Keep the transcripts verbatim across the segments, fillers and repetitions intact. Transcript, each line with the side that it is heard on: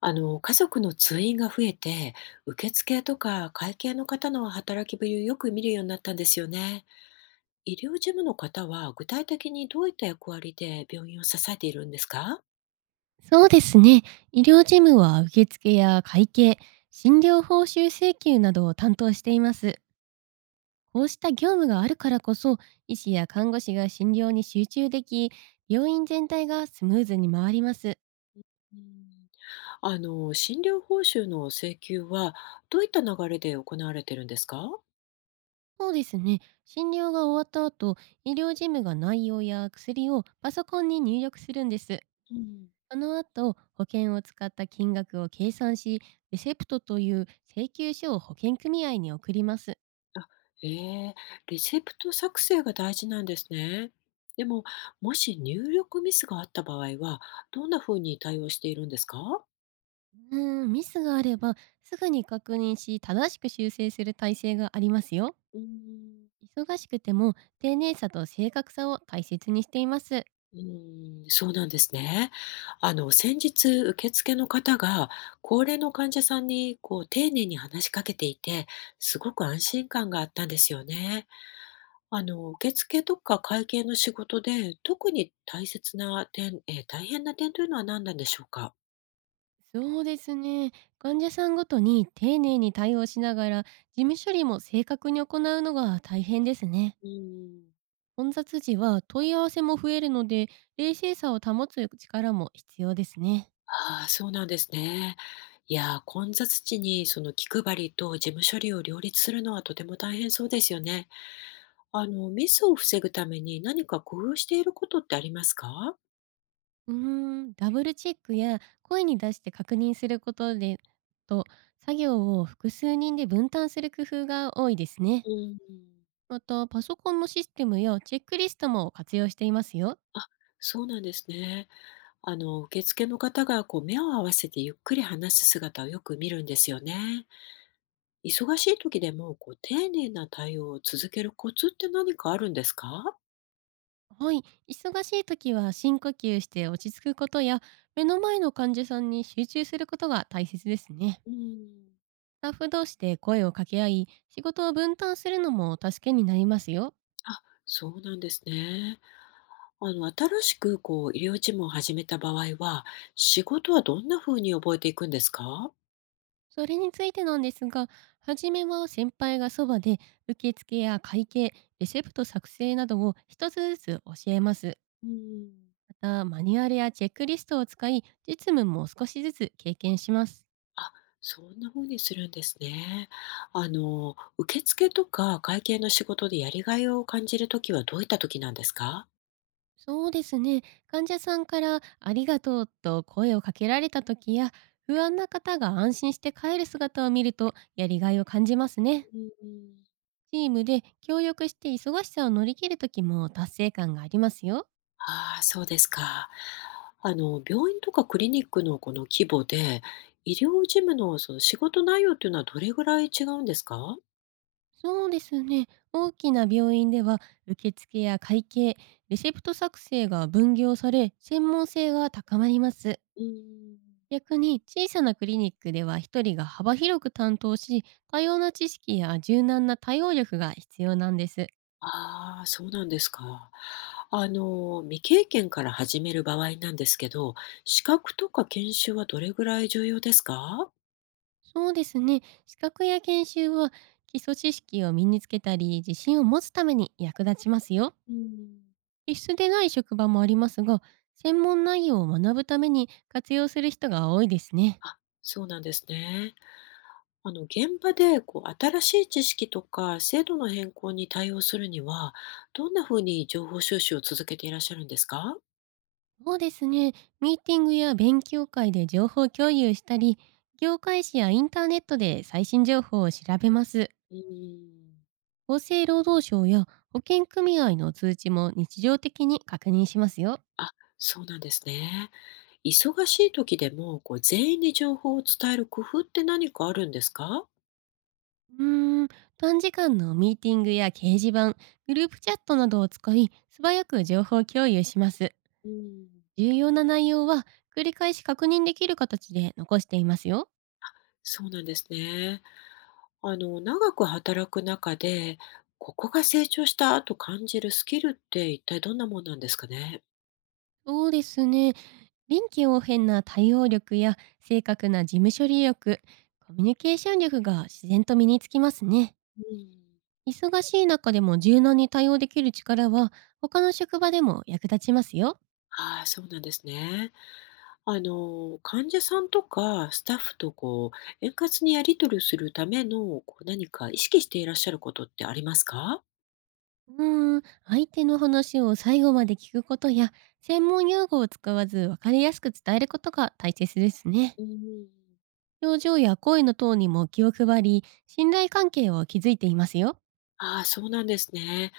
left: あの家族の通院が増えて、受付とか会計の方の働きぶりをよく見るようになったんですよね。医療事務の方は具体的にどういった役割で病院を支えているんですか？
right: そうですね。医療事務は受付や会計、診療報酬請求などを担当しています。こうした業務があるからこそ、医師や看護師が診療に集中でき、病院全体がスムーズに回ります。
left: うん。あの診療報酬の請求はどういった流れで行われているんですか？
right: そうですね。診療が終わった後、医療事務が内容や薬をパソコンに入力するんです。
left: うん。
right: その後、保険を使った金額を計算し、レセプトという請求書を保険組合に送ります。
left: ええ、レセプト作成が大事なんですね。でも、もし入力ミスがあった場合は、どんなふうに対応しているんですか？
right: うーん、ミスがあればすぐに確認し正しく修正する体制がありますよ。
left: うーん。
right: 忙しくても丁寧さと正確さを大切にしています。
left: うーん、そうなんですね。あの、先日、受付の方が、高齢の患者さんに、こう、丁寧に話しかけていて、すごく安心感があったんですよね。あの、受付とか会計の仕事で、特に大切な点、えー大変な点というのは何なんでしょうか？
right: そうですね。患者さんごとに丁寧に対応しながら事務処理も正確に行うのが大変ですね。
left: うーん。
right: 混雑時は問い合わせも増えるので冷静さを保つ力も必要ですね。
left: ああ、そうなんですね。いやー、混雑地にその気配りと事務処理を両立するのはとても大変そうですよね。あの、ミスを防ぐために何か工夫していることってありますか？
right: うーん、ダブルチェックや声に出して確認することでと作業を複数人で分担する工夫が多いですね。
left: うん。
right: またパソコンのシステムやチェックリストも活用していますよ。
left: そうなんですね。あの、受付の方がこう目を合わせてゆっくり話す姿をよく見るんですよね。忙しい時でもこう丁寧な対応を続けるコツって何かあるんですか？
right: はい、忙しい時は深呼吸して落ち着くことや目の前の患者さんに集中することが大切ですね。
left: うん。
right: スタッフ同士で声を掛け合い仕事を分担するのも助けになりますよ。
left: あ、そうなんですね。あの、新しくこう、医療事務を始めた場合は、仕事はどんな風に覚えていくんですか？
right: それについてなんですが、初めは先輩がそばで、受付や会計、レセプト作成などを一つずつ教えます。
left: うん。
right: また、マニュアルやチェックリストを使い、実務も少しずつ経験します。
left: あ、そんな風にするんですね。あの、受付とか会計の仕事でやりがいを感じるときはどういったときなんですか？
right: そうですね。患者さんからありがとうと声をかけられた時や、不安な方が安心して帰る姿を見ると、やりがいを感じますね。
left: うん。
right: チームで協力して忙しさを乗り切る時も達成感がありますよ。
left: ああ、そうですか。あの、病院とかクリニックのこの規模で、医療事務のその仕事内容っていうのはどれぐらい違うんですか？
right: そうですね。大きな病院では受付や会計、レシプト作成が分業され、専門性が高まります。
left: うん。
right: 逆に小さなクリニックでは一人が幅広く担当し、多様な知識や柔軟な対応力が必要なんです。
left: ああ、そうなんですか。あの、未経験から始める場合なんですけど、資格とか研修はどれぐらい重要ですか？
right: そうですね。資格や研修は基礎知識を身につけたり、自信を持つために役立ちますよ。
left: うん。
right: 必須でない職場もありますが、専門内容を学ぶために活用する人が多いですね。
left: あ、そうなんですね。あの、現場でこう新しい知識とか制度の変更に対応するには、どんなふうに情報収集を続けていらっしゃるんですか？
right: そうですね。ミーティングや勉強会で情報共有したり、業界誌やインターネットで最新情報を調べます。
left: うーん。
right: 厚生労働省や保険組合の通知も日常的に確認しますよ。
left: あ、そうなんですね。忙しい時でもこう全員に情報を伝える工夫って何かあるんですか？
right: うーん、短時間のミーティングや掲示板、グループチャットなどを使い、素早く情報共有します。
left: うん。
right: 重要な内容は繰り返し確認できる形で残していますよ。
left: そうなんですね。あの、長く働く中で、ここが成長したと感じるスキルって一体どんなもんなんですかね？
right: そうですね。臨機応変な対応力や正確な事務処理力、コミュニケーション力が自然と身につきますね。
left: うん。
right: 忙しい中でも柔軟に対応できる力は他の職場でも役立ちますよ。
left: ああ、そうなんですね。あの、患者さんとかスタッフとこう、円滑にやり取りするための、こう何か意識していらっしゃることってありますか？
right: うーん、相手の話を最後まで聞くことや専門用語を使わず分かりやすく伝えることが大切ですね。
left: うん。
right: 表情や声のトーンにも気を配り、信頼関係を築いていますよ。
left: ああ、そうなんですね。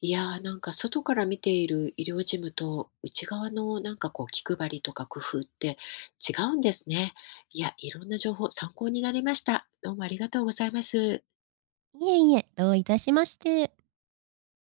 left: いやー、なんか外から見ている医療事務と、内側のなんかこう気配りとか工夫って違うんですね。いや、いろんな情報参考になりました。どうもありがとうございます。
right: いえいえ、どういたしまして。